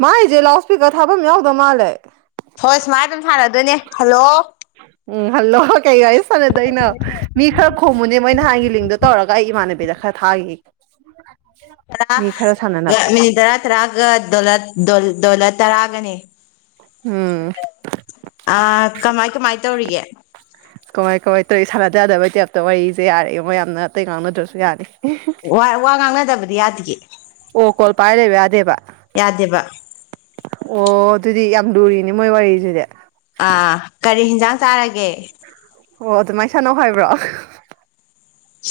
ꯃꯥꯒꯤꯁꯦ ꯂꯥꯎ ꯏꯁꯄꯤꯀꯔ ꯊꯥꯐꯝ ꯌꯥꯎꯗ ꯃꯥꯜꯂꯦ ꯍꯣꯏ ꯁꯨꯃꯥꯏꯅ ꯑꯗꯨꯝ ꯁꯥꯟꯅꯗꯣꯏꯅꯦ ꯍꯜꯂꯣ ꯎꯝ ꯍꯜꯂꯣ ꯀꯩ ꯋꯔꯤ ꯁꯥꯟꯅꯗꯣꯏꯅꯣ ꯃꯤ ꯈꯔ ꯈꫭꯝꯃꯨꯅꯦ ꯃꯣꯏ ꯅꯍꯥꯟꯒꯤ ꯂꯤꯡꯗꯣ ꯇꯧꯔꯒ ꯑꯩ ꯏꯃꯥꯟꯅꯕꯤꯗ ꯈꯔ ꯊꯥꯈꯤ ꯇꯔꯥ ꯃꯤ ꯈꯔ ꯁꯥꯟꯅꯅꯕ ꯂꯩꯔꯒ ꯃꯤꯅꯤꯠ ꯇꯔꯥ ꯇꯔꯥꯒ ꯗꫭꯂꯔ ꯗꯣꯂꯔ ꯇꯔꯥꯒꯅꯦ ꯎꯝ ꯑ ꯀꯃꯥꯏ ꯀꯃꯥꯏ ꯇꯧꯔꯤꯒꯦ ꯀꯃꯥꯏ ꯀꯃꯥꯏ ꯇꯧꯔꯤ ꯁꯥꯟꯅꯖ ꯌꯥꯗꯕꯩ ꯇꯦꯞꯇ ꯋꯥꯔꯤꯁꯦ ꯌꯥꯔꯦ ꯃꯣ ꯌꯥꯝꯅ ꯑꯇꯩ ꯉꯥꯡꯅꯗ꯭ꯔꯁꯨ ꯌꯥꯅꯤ ꯋꯥ ꯋꯥ ꯉꯥꯡꯅꯗꯕꯗꯤ ꯌꯥꯗꯤꯌꯦ ꯑꯣ ꯀꯣꯜ ꯄꯥꯏ ꯂꯩꯕ ꯌꯥꯗꯦꯕ ꯌꯥꯗꯦꯕ ꯑꯣ ꯑꯗꯨꯗꯤ ꯌꯥꯝ ꯂꯨꯔꯤꯅꯤ ꯃꯣꯏ ꯋꯥꯔꯤꯁꯤꯗꯤ ꯑꯥ ꯀꯔꯤ ꯍꯟꯖꯥꯡ ꯆꯥꯔꯒꯦ ꯑꯣ ꯑꯗꯨꯃꯥꯏꯅ ꯁꯥꯟꯅꯧ ꯍꯥꯏꯕ꯭ꯔꯣ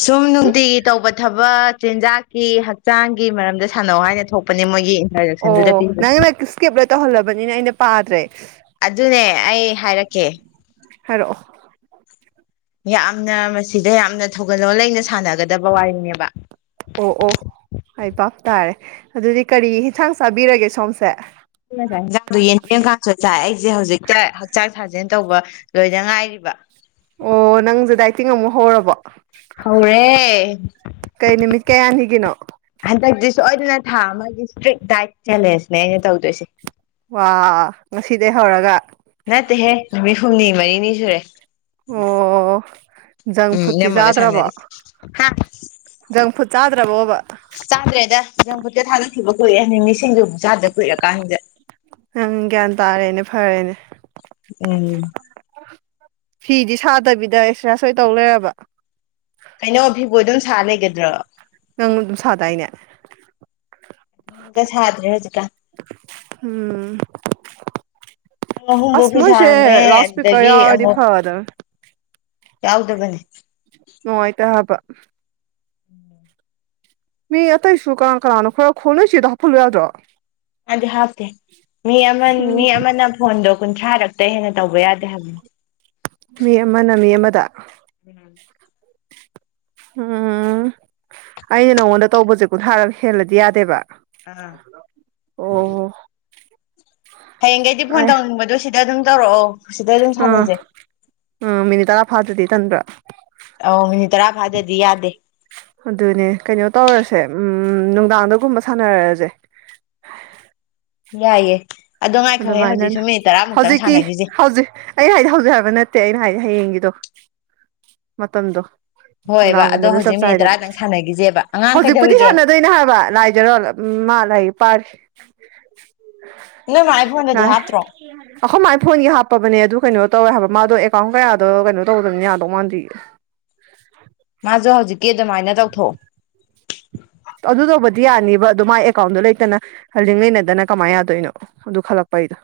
ꯁꯨꯝ ꯅꯨꯡꯇꯤꯒꯤ ꯇꯧꯕ ꯊꯕꯛ ꯆꯤꯟꯖꯥꯛꯀꯤ ꯍꯛꯆꯥꯡꯒꯤ ꯃꯔꯝꯗ ꯁꯥꯟꯅꯧ ꯍꯥꯏꯅ ꯊꯣꯛ ꯑꯣ ꯅꯪꯅ ꯏꯁꯀꯦꯞ ꯂꯣꯏ ꯇꯧꯍꯜꯂꯕꯅꯤꯅ ꯑꯩꯅ ꯄꯥꯗ꯭ꯔꯦ ꯑꯗꯨꯅꯦ ꯑꯩ ꯍꯥꯏꯔꯛꯀꯦ ꯍꯥꯏꯔꯛꯑꯣ ꯌꯥꯝꯅ ꯃꯁꯤꯗ ꯌꯥꯝꯅ ꯊꯧꯒꯜꯂꯣꯟ ꯂꯩꯅ ꯁꯥꯟꯅꯒꯗꯕ ꯋꯥꯔꯤꯅꯦꯕ ꯑꯣ ꯑꯣ ꯑꯩ ꯕꯥꯄ ꯇꯥꯔꯦ ꯑꯗꯨꯗꯤ ꯀꯔꯤ ꯌꯦꯟꯁꯥꯡ ꯆꯥꯕꯤꯔꯒꯦ ꯁꯣꯝꯁꯦ ꯑꯩ ꯉꯁꯥꯛ ꯌꯦꯟꯖꯥꯡꯗꯣ ꯌꯦꯟ ꯌꯦꯦꯝꯀꯥꯡꯁꯨ ꯆꯥꯏ ꯑꯩꯁꯦ ꯍꯧꯖꯤꯛꯇ ꯍꯛꯆꯥꯡ ꯁꯥꯖꯦꯜ ꯇꯧꯕ ꯂꯣꯏꯗ ꯉꯥꯏꯔꯤꯕ ꯑꯣ ꯅꯪꯁꯦ ꯗꯥꯏꯇꯤꯡ ꯑꯃꯨꯛ ꯍꯧꯔꯕꫭ ꯍꯧꯔꯦ ꯅꯨꯃꯤꯠ ꯀꯌꯥꯅꯤꯒꯤꯅꯣ ꯍꯟꯗꯛꯇꯤ ꯁꯣꯏꯗꯅ ꯊꯥ ꯑꯃꯒꯤ ꯏꯁꯇ꯭ꯔꯤꯛ ꯗꯥꯏꯠ ꯆꯦꯂꯦꯟꯁꯅꯦ ꯑꯩꯅ ꯇꯧꯗꯣꯏꯁꯦ ꯋꯥ ꯉꯁꯤꯗꯒꯤꯩ ꯍꯧꯔꯒ ꯅꯠꯇꯦꯍꯦ ꯅꯨꯃꯤꯠ ꯍꯨꯝꯅꯤ ꯃꯔꯤꯅꯤ ꯁꯨꯔꯦ ꯑꯣ ꯖꯪ ꯎꯝ ꯐꯨꯗꯇꯤ ꯅꯃꯒ ꯁꯅꯔꯤ ꯆꯥꯗ꯭ꯔꯕꯣ ꯍꯥ ꯖꯪ ꯐꯨꯗ ꯆꯥꯗ꯭ꯔꯕꯣꯕ ꯆꯥꯗ꯭ꯔꯦꯗ ꯍꯪ ꯈꯨꯨꯠꯇ ꯊꯥꯗꯣꯛꯈꯤꯕ ꯀꯨꯏꯑꯦ ꯅꯃꯤꯁꯤꯡꯗꯨ ꯆꯥꯗ ꯀꯨꯏꯔꯑꯀꯥꯟꯁꯤꯗ ꯅꯪ ꯒ꯭ꯌꯥꯟ ꯇꯥꯔꯦꯅꯦ ꯐꯔꯦꯅꯦ ꯎꯝ ꯐꯤꯗꯤ ꯁꯥꯗꯕꯤꯗ ꯑꯦꯛꯁꯁꯥꯏ ꯁꯣꯏ ꯇꯧ ꯂꯩꯔꯕ ꯀꯩꯅꯣ ꯐꯤꯕꯣ ꯑꯗꯨꯝ ꯁꯥ ꯂꯩꯒꯗ꯭ꯔꯣ ꯅꯪ ꯑꯗꯨꯝ ꯁꯥꯗꯥꯏꯅꯦ ꯒ ꯁꯥꯗ꯭ꯔꯦ ꯍꯧꯖꯤꯛꯀ ꯎꯝ ꯄꯨꯡ ꯑꯍꯨꯝꯐꯥꯎ ꯑꯁ ꯐꯤ ꯃꯣꯏꯁꯦ ꯁꯥꯔꯝꯃꯦ ꯂꯥꯎꯠ ꯏꯁꯄꯤꯀꯔ ꯑꯗꯨꯗꯒꯤ ꯌꯥꯎꯔꯗꯤ ꯑꯃꯨꯛ ꯐꯗꯕꯅꯦ ꯌꯥꯎꯗꯣꯕꯅꯤ ꯅꯨꯡꯉꯥꯏꯇꯕ ꯎꯝ ꯃꯤ ꯑꯇꯩꯁꯨ ꯀꯅꯥ ꯀꯅꯥꯅꯣ ꯈꯔ ꯈꯣꯡꯅꯁꯤꯗꯣ ꯍꯥꯞꯐꯜꯂꯨ ꯌꯥꯗ꯭ꯔꯣ ꯑꯗꯨꯗꯤ ꯍꯥꯞꯇꯦ ꯃꯤ ꯑꯃ ꯎꯝ ꯃꯤ ꯑꯃꯅ ꯐꯣꯟꯗꯣ ꯀꯨꯟꯊ꯭ꯔꯥꯔꯛꯇ ꯍꯦꯟꯅ ꯇꯧꯕ ꯌꯥꯗꯦ ꯍꯥꯏꯕꯅꯦ ꯃꯤ ꯑꯃꯅ ꯃꯤ ꯑꯃꯗ ꯎꯝ [unintelligible] ꯎꯝ ꯑꯩꯅ ꯅꯉꯣꯟꯗ ꯇꯧꯕꯁꯦ ꯀꯨꯟꯊꯥꯔꯒ ꯍꯦꯜꯂꯗꯤ ꯌꯥꯗꯦꯕ ꯑꯥ ꯑꯣ ꯍꯌꯦꯡꯒꯩꯗꯤ ꯑꯩ ꯐꯣꯟ ꯇꯧꯅꯤꯡꯕꯗꯣ ꯁꯤꯗ ꯑꯗꯨꯝ ꯇꯧꯔꯛꯑꯣ ꯁꯤꯗ ꯑꯗꯨꯝ ꯑꯥ ꯁꯥꯟꯅꯖꯩ ꯎꯝ ꯃꯤꯅꯤꯠ ꯇꯔꯥ ꯐꯥꯗꯗꯤ ꯇꯟꯕ꯭ꯔꯥ ꯑ ꯃꯤꯅꯤꯠ ꯇꯔꯥ ꯐꯥꯗꯗꯤ ꯌꯥꯗꯦ ꯑꯗꯨꯅꯦ ꯀꯩꯅꯣ ꯇꯧꯔꯁꯦ ꯎ ꯅꯨꯡꯗꯥꯡꯗꯒꯨꯝꯕ ꯁꯥꯟꯅꯔꯛꯁꯦ ꯌꯥꯏꯌꯦꯦ ꯑꯗꯨꯃꯥꯏꯅꯅ ꯍꯧꯖꯤꯛꯀꯤ ꯁꯥꯟꯅꯈꯤꯁꯦ ꯍꯧꯖꯤꯛ ꯑꯩ ꯍꯥꯏꯗꯤ ꯍꯧꯖ ꯍꯥꯏꯕ ꯅꯠꯇꯦ ꯑꯩꯅ ꯍꯥꯏꯗꯤ ꯍꯌꯦꯡꯒꯤꯗꯣ ꯃꯇꯝꯗꯣ ꯍꯣꯏꯕ ꯑꯗꯣ ꯅꯨꯡꯗꯥꯡꯒꯨꯝꯕꯗ ꯆꯞ ꯍꯧꯖꯤꯛ ꯃꯤꯅꯤꯠ ꯆꯥꯏꯗꯅ ꯇꯔꯥꯗꯪ ꯁꯥꯟꯅꯈꯤꯁꯦꯕ ꯑꯉꯥꯡ ꯍꯧꯖꯤꯛꯄꯨꯗꯤ ꯀꯩꯗꯧꯔꯤꯒꯦ ꯁꯥꯟꯅꯗꯣꯏꯅꯦ ꯍꯥꯏꯕ ꯂꯥꯏꯖꯔꯣ ꯎꯝ ꯃꯥꯂꯒꯤ ꯄꯥꯔ ꯅꯣꯏ ꯃꯥꯏ ꯐꯣꯟꯗꯗꯤ ꯑ ꯍꯥꯞꯇ꯭ꯔꯣ ꯑꯩꯈꯣꯏ ꯃꯥꯏ ꯐꯣꯟꯒꯤ ꯍꯥꯞꯄꯕꯅꯦ ꯑꯗꯨ ꯀꯩꯅꯣ ꯇꯧꯋꯦ ꯍꯥꯏꯕ ꯃꯥꯗꯣ ꯑꯦꯀꯥꯎꯟ ꯀꯌꯥꯗꯣ ꯀꯩꯅꯣ ꯇꯧꯗꯕꯅꯤ ꯌꯥꯗꯧ ꯃꯥꯟꯗ꯭ ꯃꯥꯁꯨ ꯍꯧꯖꯤꯛꯀꯤ ꯑꯗꯨꯃꯥꯏꯅ ꯇꯧꯊꯣꯛꯑꯣ ꯑꯗꯨ ꯇꯧꯕꯗꯤ ꯌꯥꯅꯤꯕ ꯑꯣ ꯃꯥꯏ ꯑꯦꯀꯥꯎꯟꯗꯣ ꯂꯩꯇꯅ ꯍꯜꯗꯤꯡ ꯂꯩꯅꯗꯅ ꯀꯃꯥꯏꯅ ꯌꯥꯗꯣꯏꯅꯣ ꯗꯨꯈ ꯂꯥꯛꯄ ꯏꯗ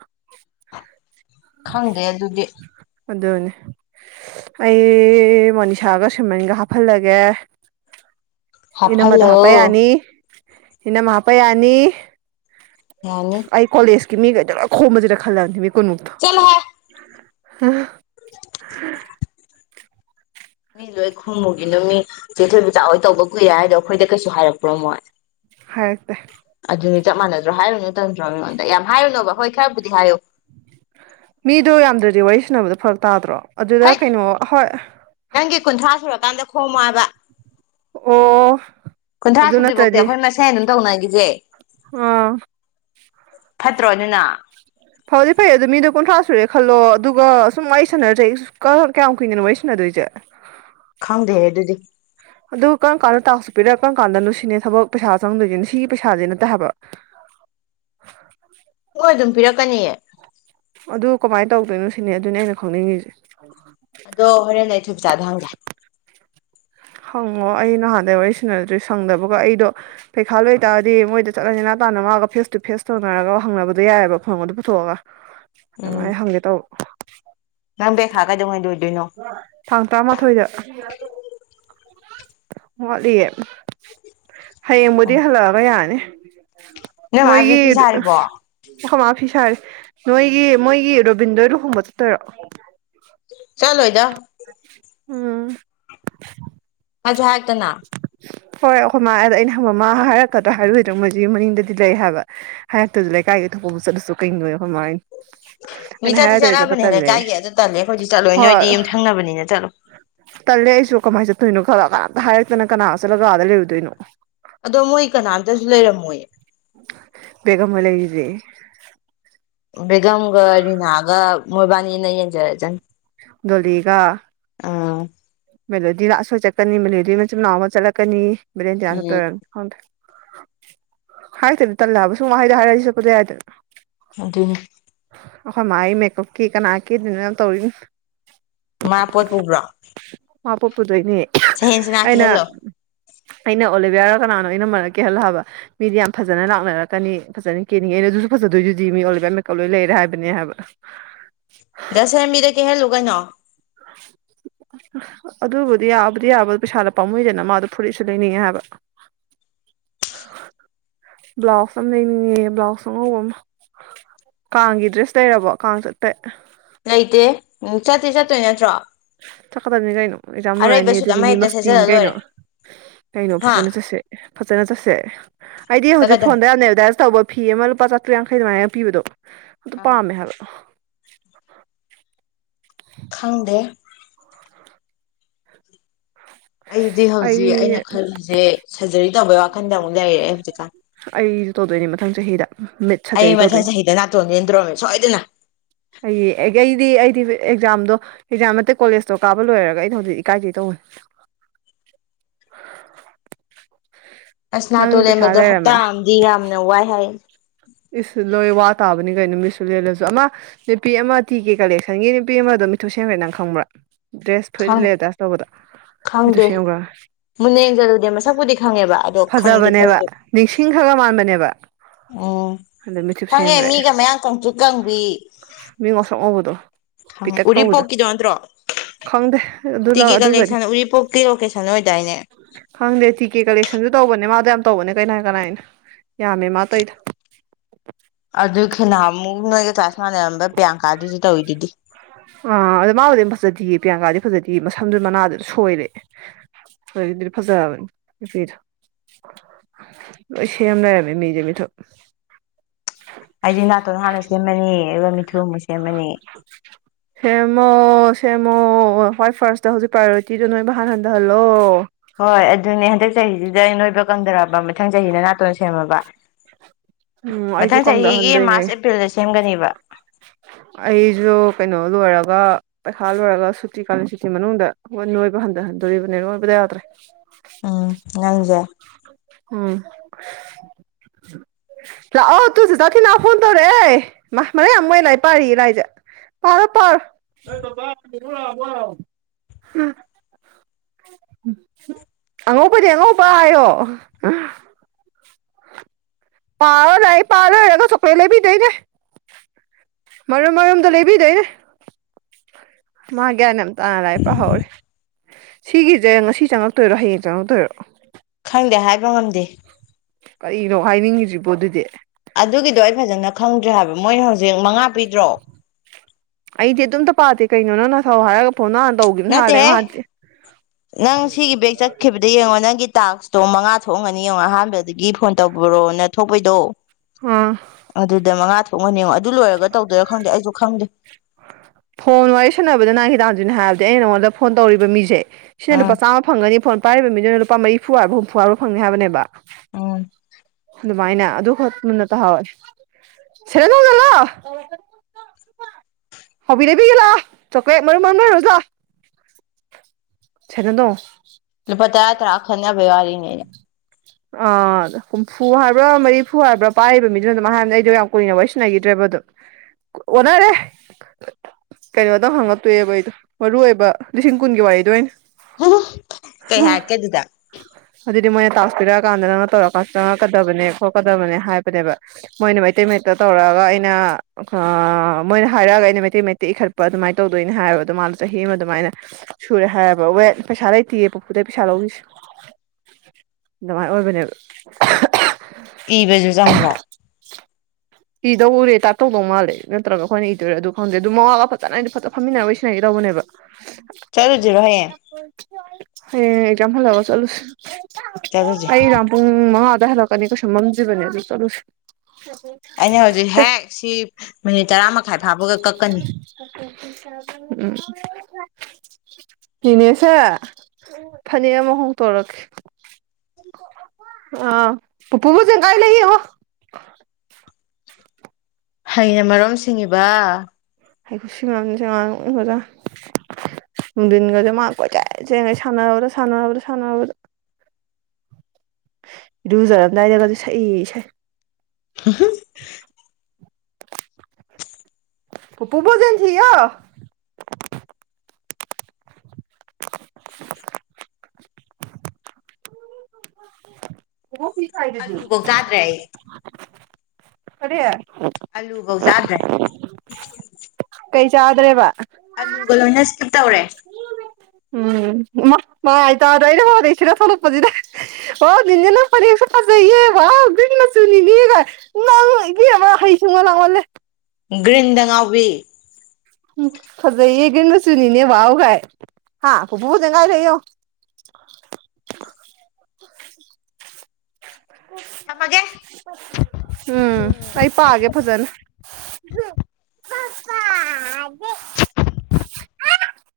ꯈꯪꯗꯦ ꯑꯗꯨꯗꯤ ꯑꯗꯅꯦ ꯑꯩ ꯃꯣꯅꯤꯁꯥꯒ ꯁꯨꯃꯟꯒ ꯍꯥꯞꯍꯜꯂꯒꯦ ꯏꯅꯃꯗ ꯍꯥꯞꯍꯜꯂꯣ ꯍꯥꯄꯌꯥꯅꯤ ꯏꯅꯝ ꯍꯥꯄꯌꯥꯅꯤ ꯌꯥꯅꯤ ꯑꯩ ꯀꯣꯂꯦꯖꯀꯤ ꯃꯤꯈꯩꯗ ꯂ ꯈꯣꯝꯕꯁꯤꯗ ꯈꯜꯂꯅꯤ ꯃꯤ ꯀꯨꯟꯃꯨꯛꯇ ꯆꯜ ꯍꯥꯏ ꯍꯝ [unintelligible] ꯃꯤꯗꯣ ꯑꯩ ꯈꯨꯝꯃꯨꯒꯤꯗ ꯃꯤ ꯆꯦꯊꯣꯏꯕ ꯆꯥꯑꯣꯣꯏ ꯇꯧꯕ ꯀꯨꯏ ꯌꯥ ꯍꯥꯏꯗꯣ ꯑꯩꯈꯣꯏꯗ ꯀꯩꯁꯨ ꯍꯥꯏꯔꯛꯄ꯭ꯔꯣꯃꯣ ꯍꯥꯏ ꯇ ꯑꯗꯨꯗꯤ ꯆꯞ ꯃꯥꯟꯅꯗ꯭ꯔꯣ ꯍꯥꯏꯔꯨꯅ ꯇꯝꯗ꯭ꯔꯣ ꯑꯩꯉꯣꯟꯗ ꯌꯥꯝ ꯍꯥꯏꯔꯨꯅꯣꯕ ꯍꯣꯏ ꯈꯔꯕꯨꯗꯤ ꯍꯥꯏꯌꯨ ꯃꯤꯗꯣ ꯌꯥꯝꯗ꯭ꯔꯗꯤ ꯋꯥꯔꯤ ꯁꯟꯅꯕꯗꯣ ꯐꯔꯛ ꯇꯥꯗ꯭ꯔꯣ ꯑꯗꯨꯗ ꯍꯩꯠ ꯀꯩꯅꯣ ꯑ ꯍꯣꯏ ꯅꯪꯒꯤ ꯀꯨꯟꯊ꯭ꯔꯥ ꯁꯨꯔꯀꯥꯟꯗ ꯈꯣꯝꯃꯣ ꯍꯥꯏꯕ ꯑꯣ ꯀꯨꯟꯊ꯭ꯔꯥ ꯑꯗꯨ ꯁꯨꯗ꯭ꯔꯤꯕꯧꯇꯤ ꯅꯠꯇ꯭ꯔꯗꯤ ꯑꯩꯈꯣꯏ ꯃꯁꯦꯟ ꯑꯗꯨꯝ ꯇꯧꯅꯈꯤꯁꯦ ꯑꯥ ꯐꯠꯇ꯭ꯔꯣ ꯑꯗꯨꯅ ꯐꯕꯨꯗꯤ ꯐꯩ ꯑꯗꯣ ꯃꯤꯗꯣ ꯀꯨꯟꯊ꯭ꯔꯥ ꯁꯨꯔꯦ ꯈꯜꯂꯣ ꯑꯗꯨꯒ ꯁꯨꯝ ꯋꯥꯔꯤ ꯁꯥꯟꯅꯔꯖꯩ ꯀꯥ ꯀꯌꯥꯝ ꯀꯨꯏꯅꯅꯣ ꯋꯥꯔꯤ ꯁꯥꯟꯅꯗꯣꯏꯁꯦ ꯈꯪꯗꯦꯍꯦ ꯑꯗꯨꯗꯤ ꯑꯗꯨ ꯀꯔꯝ ꯀꯥꯟꯗ ꯇꯥꯛꯁ ꯄꯤꯔꯥ ꯀꯔꯝ ꯀꯥꯟꯗꯅꯣ ꯁꯤꯅꯦ ꯊꯕꯛ ꯄꯩꯁꯥ ꯆꯪꯗꯣꯏꯁꯤꯅ ꯁꯤꯒꯤ ꯄꯩꯁꯥꯥꯁꯦ ꯅꯠꯇꯦ ꯍꯥꯏꯕ ꯃꯣꯏ ꯑꯗꯨꯝ ꯄꯤꯔꯛꯀꯅꯤꯌꯦ ꯑꯗꯨ ꯀꯃꯥꯏ ꯇꯧꯗꯣꯏꯅꯣ ꯁꯤꯅꯦ ꯑꯗꯨꯅꯦ ꯑꯩꯅ ꯈꯪꯅꯤꯡꯉꯤꯁꯦ [inaudible] ꯑꯗꯣ ꯍꯣꯔꯦꯟ ꯑꯩ ꯊꯣꯏꯕꯤꯆꯥꯗ ꯍꯪꯒꯦ ꯍꯪꯉꯣ ꯑꯩ ꯅꯍꯥꯟꯗꯩ ꯋꯥꯔꯤ ꯁꯥꯟꯅꯗ꯭ꯔꯤ ꯁꯪꯗꯕꯒ ꯑꯩꯗꯣ ꯄꯩꯈꯥ ꯂꯣꯏꯇꯥꯥꯔꯗꯤ ꯃꯣꯏꯗ ꯆꯠꯂ ꯅꯦꯅꯥ ꯇꯥꯅ ꯃꯥꯒ ꯐꯦꯁ ꯇꯨ ꯐꯦꯁ ꯇꯧꯅꯔꯒ ꯍꯪꯅꯕꯗꯣ ꯌꯥꯏꯕ ꯐꯣꯟꯒꯗꯣ ꯄꯨꯊꯣꯛꯑꯒ ꯎꯝ ꯑꯗꯨꯃꯥꯏ ꯍꯪꯒꯦ ꯇꯧ ꯅꯪ ꯄꯩꯈꯥ ꯀꯩꯗꯧꯉꯩ ꯂꯣꯏꯗꯣꯏꯅꯣ ꯇꯥꯡ ꯇꯔꯥꯃꯥꯊꯣꯏꯗ ꯋꯥꯠꯂꯤꯌꯦ ꯍꯌꯦꯡꯕꯨꯗꯤ ꯍꯜꯂꯛꯑꯒ ꯌꯥꯅꯤ ꯅꯣꯏ ꯃꯥꯒꯤ ꯃꯣꯏꯒꯤ ꯐꯤ ꯑꯁ ꯁꯥꯔꯤꯕꯣ ꯑꯈꯣꯏꯃꯥ ꯐꯤ ꯁꯥꯔꯤ ꯅꯣꯏꯒꯤ ꯃꯣꯏꯒꯤ ꯔꯣꯕꯤꯟꯗꯣꯏ ꯂꯨꯍꯣꯡꯕ ꯆꯠꯇꯣꯏꯔꯣ ꯆꯠꯂꯣꯏꯗ ꯎꯝ ꯍꯥꯏꯁꯨ ꯍꯥꯏꯔꯛꯇꯅ ꯍꯣꯏ ꯑꯩꯈꯣꯏꯃꯥ ꯑꯗꯣ ꯑꯩꯅ ꯍꯪꯕ ꯃꯥ ꯍꯥꯏꯔꯛꯀꯗ꯭ꯔ ꯍꯥꯏꯔꯛꯑꯣꯏꯗ꯭ꯔ ꯃꯣꯏꯁꯤ ꯃꯅꯤꯡꯗꯗꯤ ꯂꯩ ꯍꯥꯏꯕ ꯍꯥꯏꯔꯛꯇꯁꯨ ꯂꯩꯀꯥꯏꯒꯤ ꯊꯣꯛꯄꯕꯨ ꯆꯠꯂꯨꯆꯣ ꯈꯣꯏꯃꯥꯍꯣꯏꯅ ꯃꯤꯆꯠꯇꯤ ꯆꯠꯅꯕꯅꯦ ꯂꯩꯀꯥꯏꯒꯤ ꯑꯗꯨ ꯇꯜꯂꯦ ꯑꯩꯈꯣꯏꯗꯤ ꯆꯠꯂꯣꯏ ꯍꯣꯏ ꯅꯣꯏꯗꯤ ꯌꯨꯝ ꯊꯪꯅꯕꯅꯤꯅ ꯆꯠꯂꯣ ꯇꯜꯂꯦ ꯑꯩꯁꯨ ꯀꯃꯥꯏꯅ ꯆꯠꯇꯣꯏꯅꯣ ꯈꯔ ꯀꯅꯥ ꯀꯅꯥꯝꯇ ꯍꯥꯏꯔꯛꯇꯅ ꯀꯅꯥꯒ ꯆꯠꯂꯒꯗ ꯑꯥꯗ ꯂꯩꯔꯨꯗꯣꯏꯅꯣ ꯑꯗꯣ ꯃꯣꯏ ꯀꯅꯥꯝꯇꯁꯨ ꯂꯩꯔꯝꯃꯣꯏꯌꯦ ꯕꯦꯒꯝꯍꯣꯏ ꯂꯩꯔꯤꯗꯨꯗꯤ ꯕꯦꯒꯝꯒ ꯔꯤꯅꯥꯒ ꯃꯣꯏꯕꯥꯅꯤꯅ ꯌꯦꯡꯖꯔꯖꯅꯤ ꯗꯣꯜꯂꯤꯒ ꯑꯥ ꯃꯦꯂꯣꯗꯤ ꯂꯥꯛꯑꯁꯣꯏ ꯆꯠꯀꯅꯤ ꯃꯦꯂꯣꯗꯤ ꯃꯆꯤꯟ ꯃꯅꯥꯎ ꯑꯃ ꯆꯠꯂꯛꯀꯅꯤ ꯚꯦꯂꯦꯟꯇꯤꯅꯥ ꯆꯠꯇꯣꯏ ꯎꯝ ꯑꯣꯏꯔꯝꯅꯤ ꯈꯪꯗꯦ ꯍꯥꯏꯔꯛꯇꯗꯤ ꯇꯜꯂꯦꯕ ꯁꯨꯝ ꯋꯥꯍꯩꯗꯣ ꯍꯥꯏꯔꯗꯤ ꯆꯠꯄꯗꯣ ꯌꯥꯏꯗꯅ ꯑꯗꯨꯅꯤ ꯑꯈꯣꯏ ꯃꯥꯥꯏ ꯃꯦꯀꯞꯀꯤ ꯀꯅꯥ ꯀꯦꯗꯣꯏꯅꯣ ꯌꯥꯝ ꯇꯧꯔꯤꯅꯤ ꯃꯥ ꯄꯣꯠ ꯄꯨꯕ꯭ꯔꯣ ꯃꯥ ꯄꯣꯠ ꯄꯨꯗꯣꯏꯅꯦ ꯁꯍꯦꯟꯁꯤꯅꯥ ꯑꯩꯅ ꯀꯦꯍꯜꯂꯣ ꯑꯩꯅ ꯑꯣꯂꯤꯕꯤꯌꯥꯔꯥ ꯀꯅꯥꯅꯣ ꯏꯅꯝꯃꯔꯥ ꯀꯦꯍꯜꯂꯣ ꯍꯥꯏꯕ ꯃꯤꯗꯤ ꯌꯥꯝ ꯐꯖꯅ ꯂꯥꯛꯅꯔꯛꯀꯅꯤ ꯐꯖꯅ ꯀꯦꯅꯤꯡꯉꯦ ꯑꯩꯅ ꯑꯗꯨꯁꯨ ꯐꯖꯗꯣꯏꯗꯨꯗꯤ ꯃꯤ ꯑꯣꯂꯤꯕꯌꯥ ꯃꯦꯀꯞ ꯂꯣꯏ ꯂꯩꯔꯦ ꯍꯥꯏꯕꯅꯦ ꯍꯥꯏꯕ [unintelligible] ꯁꯍꯦꯟꯕꯤꯗ ꯀꯦꯍꯜꯂꯨ ꯀꯩꯅꯣ [inaudible] ꯑꯗꯨꯕꯨꯗꯤ ꯌꯥꯕꯨꯗꯤ ꯌꯥꯕ ꯄꯩꯁꯥꯗꯣ ꯄꯥꯝꯃꯨꯏꯗꯅ ꯃꯥꯗꯣ ꯐꯨꯔꯤꯠꯁꯨ ꯂꯩꯅꯤꯡꯉꯦ ꯍꯥꯏꯕ ꯕ꯭ꯂꯥꯎꯁ ꯑꯃ ꯂꯩꯅꯤꯡꯉꯦꯌꯦ ꯕ꯭ꯂꯥꯎꯁ ꯑꯉꯧꯕ ꯑꯃꯥ ꯀꯥꯡꯒꯤ ꯗ꯭ꯔꯦꯁ ꯂꯩꯔꯕꯣ ꯀꯥꯡ ꯆꯠꯄꯩ ꯂꯩꯇꯦ ꯎꯝ ꯆꯠꯇꯤ ꯆꯠꯇꯣꯏ ꯅꯠꯇ꯭ꯔꯣ ꯆꯠꯀꯥꯗꯝꯅꯤ ꯀꯩꯅꯣ ꯑꯦꯛꯖꯥꯝ ꯑꯔꯩꯕ ꯂꯣꯏꯔꯅꯤ ꯁꯨꯠ ꯑꯗꯨꯗꯤ ꯑꯃ ꯃꯤ ꯍꯦꯛꯇ ꯁꯦꯠꯆꯜꯂ ꯃꯁꯇꯤꯅꯤ ꯀꯩꯅꯣ ꯂꯣꯏꯔꯦ ꯀꯩꯅꯣ ꯍꯥ ꯐꯖꯅ ꯆꯠꯁꯦ ꯐꯖꯅ ꯆꯠꯁꯦ ꯑꯩꯗꯤ ꯍꯧꯖꯤꯛ ꯆꯠꯀꯗꯝꯅꯤ ꯐꯣꯟꯗ ꯌꯥꯝꯅ ꯑꯦꯕꯔꯗꯥꯏꯁ ꯇꯧꯕ ꯐꯤ ꯑꯃ ꯂꯨꯄꯥ ꯆꯥꯇ꯭ꯔꯨꯛꯌꯥꯡꯈꯩ ꯑꯗꯨꯃꯥꯏꯅ ꯄꯤꯕꯗꯣ ꯑꯗꯨ ꯑꯥ ꯄꯥꯝꯃꯦ ꯍꯥꯏꯕ ꯈꯪꯗꯦ ꯑꯩꯗꯤ ꯍꯧꯖꯤꯛ ꯑꯩꯅ ꯑꯩ ꯈꯜꯂꯤꯖꯦ ꯁꯔꯖꯔꯤ ꯇꯧꯕꯩ ꯋꯥꯈꯟꯗ ꯑꯃꯨꯛ ꯂꯩꯔꯦ ꯑꯩ ꯍꯧꯖꯤꯛꯀꯥꯟ ꯑꯩꯖꯨ ꯇꯧꯗꯣꯏꯅꯦ ꯃꯊꯪ ꯆꯍꯤꯗ ꯃꯤꯠ ꯑꯩ ꯁꯥꯖꯔꯤ ꯃꯊꯪ ꯆꯍꯤꯗ ꯅꯥꯇꯣꯟ ꯇꯧꯗꯣꯏꯅꯦ ꯂꯦꯟꯗꯣꯔꯝꯃꯦ ꯁꯣꯏꯗꯅ ꯑꯩ ꯑꯩ ꯑꯩꯗꯤ ꯑꯩꯗꯤ ꯑꯦꯛꯖꯥꯝꯗꯣ ꯑꯦꯛꯖꯝ ꯅꯠꯇꯦ ꯀꯣꯂꯦꯖꯇꯣ ꯀꯥꯕ ꯂꯣꯏꯔꯒ ꯑꯩꯩꯅ ꯍꯧꯖꯤꯛ ꯏꯀꯥꯏꯖꯩ ꯇꯧꯅꯤ ꯑꯁ ꯅꯥꯇꯣꯟ ꯅꯪꯗꯤ ꯄꯩꯁꯥ ꯂꯦꯟꯕꯗꯣ ꯍꯞꯇꯥ ꯂꯩꯔꯝꯃꯅꯤ ꯑꯝꯗꯤ ꯌꯥꯝꯅ ꯋꯥꯏ ꯍꯥꯏ ꯏꯁ ꯂꯣꯏ ꯋꯥ ꯇꯥꯕꯅꯤ ꯀꯩꯅ ꯃꯤꯁꯁꯨ ꯂꯦꯜꯂꯖꯨ ꯑꯃ ꯅꯨꯄꯤ ꯑꯃ ꯇꯤ ꯀꯦ ꯀꯂꯦꯛꯁꯟꯒꯤ ꯅꯨꯄꯤ ꯑꯃꯗꯣ ꯃꯤꯠꯊꯨ ꯁꯦꯝꯈ꯭ꯔꯦ ꯅꯪ ꯈꯪꯕ꯭ꯔꯥ ꯗ꯭ꯔꯦꯁ ꯐꯨꯔꯤꯗꯤ ꯈꯪ ꯂꯩ ꯑꯦꯗꯥꯁ ꯇꯧꯕꯗꯣ ꯃꯤꯠꯇꯨꯞ ꯈꯪꯗꯦ ꯁꯦꯝꯈ꯭ꯔ ꯃꯨꯟꯅ ꯌꯦꯖꯔꯨꯗꯦ ꯃꯁꯛꯄꯨꯗꯤ ꯈꯪꯉꯦꯕ ꯑꯗꯣ ꯈꯪꯗꯤ ꯈꯪꯗꯦ ꯅꯤꯡꯁꯤꯡ ꯈꯥꯒꯥ ꯃꯥꯟꯕꯅꯦꯕ ꯑꯣ ꯑꯗ ꯃꯤꯠꯊꯨꯞ ꯈꯪꯉꯦ ꯁꯦꯝꯈ꯭ꯔꯦ ꯃꯤꯒ ꯃꯌꯥꯡ ꯀꯪꯊ꯭ꯔꯤꯛ ꯀꯪꯕꯤ ꯃꯤ ꯉꯧꯁꫭꯛ ꯉꯧꯕꯗꯣ ꯈꯪꯉꯦ ꯄꯤꯛꯇꯛ ꯇꯧꯕꯗꯣ ꯎꯔꯤꯄꯣꯛꯀꯤꯗꯣ ꯅꯠꯇ꯭ꯔꯣ ꯈꯪꯗꯦ ꯑꯗꯨ ꯇꯤꯀꯦ ꯑꯗꯨꯒꯗꯤ ꯀꯂꯦꯛꯁꯟ ꯎꯔꯤꯄꯣꯛꯀꯤ ꯂꯣꯀꯦꯁꯟ ꯑꯣꯏꯗꯥꯏꯅꯦ ꯈꯪꯗꯦ ꯇꯤꯀꯦ ꯀꯂꯦꯛꯁꯟꯁꯨ ꯇꯧꯕꯅꯦ ꯃꯥꯗꯣ ꯌꯥꯝ ꯇꯧꯕꯅꯦ ꯀꯅꯥ ꯀꯅꯥꯥꯏꯅꯣ ꯌꯥꯝꯃꯦ ꯃꯥ ꯇꯩꯗꯣ ꯑꯗꯨ ꯈꯦꯅꯥꯃꯨꯛ ꯅꯣꯏꯒ ꯀ꯭ꯂꯥꯁ ꯃꯥꯟꯅꯔꯝꯕ ꯄ꯭ꯔꯤꯌꯥꯡꯀꯥꯗꯨꯁꯨ ꯇꯧꯋꯤꯗꯨꯗꯤ ꯑꯥ ꯑꯗꯣ ꯃꯥꯕꯨꯗꯤ ꯑꯝ ꯐꯖꯗꯤꯌꯦ ꯄ꯭ꯔꯤꯌꯥꯡꯀꯥꯗꯤ ꯐꯖꯗꯦ ꯃꯁꯝꯗꯨ ꯃꯅꯥꯗꯨ ꯁꯣꯏꯔꯦ ꯍꯧꯖꯤꯛꯀꯤꯗꯨꯗꯤ ꯐꯖꯥꯕꯅꯤ ꯅꯨꯄꯤꯗꯣ ꯂꯣꯏ ꯁꯦꯝ ꯂꯩꯔꯝꯃꯤ ꯃꯤꯗꯤ ꯃꯤꯊꯨꯞ ꯑꯩꯗꯤ ꯅꯥꯇꯣꯟ ꯍꯥꯟꯅ ꯁꯦꯝꯃꯅꯤ ꯑꯗꯨꯒ ꯃꯤꯊꯨꯞ ꯑꯃꯨꯛ ꯁꯦꯝꯃꯅꯤ [inaudible] ꯁꯦꯝꯃꯣ ꯁꯦꯝꯦꯃꯣ ꯈꯋꯥꯏ ꯐꯥꯔꯁꯇ ꯍꯧꯖꯤꯛ ꯄ꯭ꯔꯥꯏꯌꯣꯔꯤꯇꯤꯗꯣ ꯅꯣꯏꯕ ꯍꯥꯟ ꯍꯟꯊꯍꯜꯂꯣ ꯍꯣꯏ ꯑꯗꯨꯅꯦ ꯍꯟꯗꯛ ꯆꯍꯤꯁꯤꯗ ꯅꯣꯏꯕ ꯀꯪꯗꯔꯕ ꯃꯊꯪ ꯆꯍꯤꯅ ꯅꯥꯇꯣꯟ ꯁꯦꯝꯃꯕ ꯎꯝ ꯑꯩꯁꯨ ꯃꯊꯪ ꯆꯍꯤꯒꯤ ꯃꯥꯔꯁ ꯑꯦꯄ꯭ꯔꯤꯜꯗ ꯁꯦꯝꯒꯅꯦꯕ ꯑꯩꯖꯨ ꯀꯩꯅꯣ ꯂꯣꯏꯔꯒ ꯄꯩꯈꯥ ꯂꯣꯏꯔꯒ ꯁꯨꯇꯤ ꯀꯥꯂꯦꯟ ꯁꯨꯇꯤ ꯃꯅꯨꯡꯗ ꯍꯣꯏ ꯅꯣꯏꯕ ꯍꯟꯗꯍꯟꯗꯣꯔꯤꯕꯅꯦ ꯅꯣꯏꯕꯗ ꯌꯥꯗ꯭ꯔꯦ ꯎꯝ ꯅꯪꯖꯦ ꯎꯝ ꯂꯥꯛꯑꯣ ꯇꯨ ꯆꯥꯆꯥ ꯊꯤꯅ ꯐꯣꯟ ꯇꯧꯔꯦ ꯃꯥ ꯃꯔꯝ ꯌꯥꯝ ꯃꯣꯑꯦ ꯂꯥꯏꯔꯤꯛ ꯄꯥꯔꯤ ꯂꯥꯏꯖꯥ ꯄꯔꯣ ꯄꯔꯣ [unintelligible] ꯑꯉꯧꯕꯗꯤ ꯑꯉꯧꯕ ꯍꯥꯏꯌꯣ ꯄꯥꯔꯣ ꯂꯥꯔꯤꯛꯏ ꯄꯥ ꯂꯣꯏꯔꯒ ꯆꯣꯀꯦꯂꯦꯠ ꯂꯩꯕꯤꯗꯣꯏꯅꯤ ꯃꯔꯨꯝ ꯃꯔꯨꯝꯝꯗꯣ ꯂꯩꯕꯤꯗꯣꯏꯅꯦ ꯃꯥ ꯒ꯭ꯌꯥꯟ ꯌꯝ ꯇꯥꯅ ꯂꯥꯏꯔꯤꯛ ꯄꯥꯍꯧꯔꯤ ꯁꯤꯒꯤꯖꯦ ꯉꯁꯤ ꯆꯪꯉꯛꯇꯣꯏꯔꯣ ꯍꯌꯦꯡ ꯆꯪꯉꯛꯇꯣꯏꯔꯣ ꯈꯪꯗꯦ ꯍꯥꯏꯕ ꯉꯝꯗꯦ ꯀꯔꯤꯅꯣ ꯍꯥꯏꯅꯤꯡꯉꯤꯖꯤꯕꯣ ꯑꯗꯨꯗꯤ ꯑꯗꯨꯒꯤꯗꯣ ꯑꯩ ꯐꯖꯅ ꯈꯪꯗ꯭ꯔꯦ ꯍꯥꯏꯕ ꯃꯣꯏ ꯍꯧꯖꯤꯛ ꯃꯉꯥ ꯄꯤꯗ꯭ꯔꯣ ꯑꯩꯗꯤ ꯑꯗꯨꯝꯇ ꯄꯥꯗꯦ ꯀꯩꯅꯣ ꯅꯪ ꯅ ꯊꯥꯎ ꯍꯥꯏꯔꯒ ꯐꯣꯅꯗꯧ ꯅꯠꯇꯦꯍꯦ ꯅꯪ ꯁꯤꯒꯤ ꯕꯦꯒ ꯆꯠꯈꯤꯕꯗ ꯌꯦꯡꯉꯣ ꯅꯪꯒꯤ ꯇꯥꯛꯁ ꯇꯣ ꯃꯉꯥ ꯊꯣꯛꯑꯝꯒꯅꯤ ꯌꯦꯡꯉꯣ ꯑꯍꯥꯟꯕꯗꯒꯤ ꯐꯣꯟ ꯇꯧꯕ꯭ꯔꯣꯅ ꯊꯣꯛꯄꯩꯗꯣ ꯍꯥꯥ ꯑꯗꯨꯗ ꯃꯉꯥ ꯊꯣꯛꯑꯝꯒꯅꯤ ꯌꯦꯡꯉꯣ ꯑꯗꯨ ꯂꯣꯏꯔꯒ ꯇꯧꯗꯣꯏꯔꯥ ꯈꯪꯗꯦ ꯑꯩꯖꯨ ꯈꯪꯗꯦ ꯐꯣꯟ ꯋꯥꯔꯤ ꯁꯥꯟꯅꯕꯗ ꯅꯪ ꯍꯤꯗꯥꯥꯟꯗꯨꯅꯦ ꯍꯥꯏꯔꯕꯗꯤ ꯑꯩꯅ ꯅꯉꯣꯟꯗ ꯐꯣꯟ ꯇꯧꯔꯤꯕ ꯃꯤꯁꯦ ꯁꯤꯅ ꯂꯨꯄꯥ ꯎꯝ ꯆꯥꯝꯃ ꯐꯪꯒꯅꯤ ꯐꯣꯟ ꯄꯥꯏꯔꯤꯕ ꯃꯤꯗꯨꯅ ꯂꯨꯄꯥ ꯃꯔꯤꯐꯨ ꯍꯥꯏꯕ ꯍꯨꯝꯐꯨ ꯍꯥꯏꯔ ꯐꯪꯅꯤ ꯍꯥꯏꯕꯅꯦꯕ ꯑꯣ ꯑꯗꯨꯃꯥꯏꯅ ꯑꯗꯨ ꯈꯛ ꯊꯨꯅ ꯇꯥꯍꯧꯁꯤ ꯁꯦꯟꯗꯜ ꯇꯣꯡꯖꯤꯜꯂꯣ ꯍꯥꯎꯕꯤ ꯂꯩꯕꯤꯒꯦ ꯂꯥꯛꯑꯣ ꯆꯣꯀꯦꯂꯦꯠ ꯃꯥꯔꯨꯝ ꯃꯥꯔꯨꯝ ꯂꯩꯔꯣꯖꯤ ꯂꯥꯛꯑꯣ ꯁꯅꯗꯣ ꯂꯨꯄꯥ ꯇꯔꯥ ꯇꯔꯥ ꯈꫭꯝꯅꯕꯩ ꯋꯥꯔꯤꯅꯤ ꯑꯥ ꯍꯨꯝꯐꯨ ꯍꯥꯏꯕ꯭ꯔꯥ ꯃꯔꯤꯐꯨ ꯍꯥꯏꯕ꯭ꯔꯥ ꯄꯥꯏꯔꯤꯕ ꯃꯤꯗꯨꯅ ꯑꯗꯨꯝ ꯍꯥꯏꯅ ꯑꯩꯗꯣ ꯌꯥꯝ ꯀꯨꯏꯅ ꯋꯥꯔꯤꯏ ꯁꯤꯟꯅꯈꯤꯗ꯭ꯔꯦꯕ ꯑꯗꯨꯣ ꯑꯣꯟꯅꯔꯦ ꯀꯩꯅꯣꯗꯧ ꯍꯪꯉꯛꯇꯣꯏꯑꯕ ꯑꯩꯗꯣ ꯃꯔꯨ ꯑꯣꯏꯕ ꯂꯤꯁꯤꯡ ꯀꯨꯟꯒꯤ ꯋꯥꯔꯤꯗ ꯑꯣꯏꯅ ꯎ ꯀꯩ ꯍꯥꯏꯀꯦ ꯑꯗꯨꯗ ꯑꯗꯨꯗꯤ ꯃꯣꯏꯅ ꯇꯥꯛꯁ ꯄꯤꯔꯛꯑꯀꯥꯟꯗ ꯅꯪꯅ ꯇꯧꯔꯀꯥꯟꯗ ꯆꯪꯉꯛꯀꯗꯕꯅꯦ ꯈꯣꯠꯀꯗꯕꯅꯦ ꯍꯥꯏꯕꯅꯦꯕ ꯃꯣꯏꯅ ꯃꯩꯇꯩ ꯃꯛꯇ ꯇꯧꯔꯛꯑꯒ ꯑꯩꯅ ꯃꯣꯏꯅ ꯍꯥꯏꯔꯛꯑꯒ ꯑꯩꯅ ꯃꯩꯇꯩ ꯃꯩꯇꯩ ꯏꯈꯠꯄ ꯑꯗꯨꯃꯥꯏꯅ ꯇꯧꯗꯣꯏꯅꯦ ꯍꯥꯏꯕ ꯑꯗꯣ ꯃꯥꯗꯣ ꯆꯍꯤ ꯑꯃ ꯑꯗꯨꯃꯥꯏꯅ ꯁꯨꯔꯦ ꯍꯥꯏꯕ ꯋꯦ ꯄꯩꯁꯥ ꯂꯩꯇꯦꯌꯦ ꯄꯨꯄꯨꯗꯩ ꯄꯩꯁꯥ ꯂꯧꯅꯤꯁ ꯑꯗꯨꯃꯥꯏꯅ ꯑꯣꯏꯕꯅꯦꯕ [inaudible] ꯏꯕꯁꯨ ꯆꯪꯕ꯭ꯔꯣ ꯏꯗꯧ ꯎꯔꯦ ꯇꯥꯛꯇꯧꯗꯧ ꯃꯥꯜꯂꯦ ꯅꯠꯇ꯭ꯔꯒ ꯑꯩꯈꯣꯏꯅ ꯏꯗꯣꯏꯦ ꯑꯗꯨ ꯈꯪꯗꯦꯝ ꯃꯉꯥꯜꯒ ꯐꯖꯅꯗꯤ ꯐꯖ ꯐꯝꯃꯤꯟꯅꯔꯣꯏ ꯁꯤꯖꯤꯟꯅꯩ ꯇꯗꯧꯕꯅꯦꯕ [inaudible] ꯆꯠꯂꯨꯁꯤꯔꯣ ꯍꯌꯦꯡ ꯍ ꯏ ꯀꯝ ꯐꯜꯕ ꯆꯂꯨ ꯆꯠꯂꯨꯁꯦ ꯑꯩꯔꯝ ꯄꯨꯡ ꯃꯉ ꯑꯗꯍ ꯂꯀꯅꯤ ꯀꯁ ꯃꯝꯖꯕꯅꯦ ꯑꯗꯨ ꯆꯂꯁꯨ ꯑꯩꯅ ꯍꯧꯖꯤꯛ ꯍꯦꯛ ꯁꯤ ꯃꯤꯅꯤꯠ ꯇꯔꯥ ꯃꯈꯥꯏ ꯐꯥꯕꯒ ꯀꯛꯀꯅꯤ ꯁ ꯏꯅꯦꯁꯦ ꯐꯅꯦꯛ ꯑꯃ ꯍꯣꯡ ꯇꯣꯔꯛꯀꯦ ꯑ ꯄꯄꯨꯕꯨꯨꯁꯦ ꯀꯥꯏ ꯂꯩ ꯍ ꯍꯩꯅ ꯃꯔꯨꯝ ꯁꯤꯡꯉꯤꯕ ꯍꯥꯏꯩꯈ ꯁꯤꯅ ꯆ ꯃꯖꯥ ꯒꯔꯁꯦ ꯃꯥ ꯀꯣꯏ ꯆ ꯆꯦꯉꯩ ꯁꯥꯟꯅꯕ꯭ꯔꯥ ꯁꯥꯟꯅꯕꯕ꯭ꯔ ꯁꯥꯟꯅꯕꯕ꯭ꯔ ꯔꯨꯖꯔꯝꯗꯥꯏꯗꯒꯁꯨ ꯁꯛꯏ ꯏꯁꯩꯛ ꯍ ꯍꯥ ꯄꯄꯨ ꯣꯖꯟꯁꯤꯣ [inaudible] ꯑꯣ ꯄ ꯐꯥꯏ ꯑꯂꯨꯕꯧ ꯆꯥꯗ꯭ꯔꯦ ꯑꯩ ꯀꯔꯤꯌꯥ ꯑꯜꯨꯕꯧꯁꯥꯗ꯭ꯔꯦ ꯀꯩ ꯆꯗ꯭ꯔꯦꯕ ꯑꯂꯨꯒ ꯂꯣꯏꯅ ꯏꯁꯀꯤꯞ ꯇꯧꯔꯦ ꯎꯝ ꯃꯥꯏ ꯇꯥꯗ ꯑꯩꯅ ꯃꯥꯗꯩ ꯁꯤꯔ ꯊꯣꯛꯂꯛꯄꯁꯤꯗ ꯑꯣꯅ ꯐꯖꯌꯦ ꯋꯥꯆꯅꯤꯒ ꯃꯥꯉ ꯏꯕ ꯍꯩꯁꯨꯨꯡꯉ ꯂꯥꯡꯑꯣꯂꯦ ꯒ꯭ꯔꯤꯟꯗ ꯉꯥꯎꯋ ꯎꯝ ꯐꯖꯩꯌꯦꯒꯕꯁꯨꯨꯅꯤꯅꯦꯕꯕꯒꯥꯏ ꯍꯥꯥ ꯀꯣꯄꯨ ꯐꯖꯅ ꯀꯥꯏ ꯂꯩꯌꯣ ꯊꯝꯃꯒꯦ ꯎꯝ ꯑꯩ ꯄꯥꯒꯦ ꯐꯖꯅ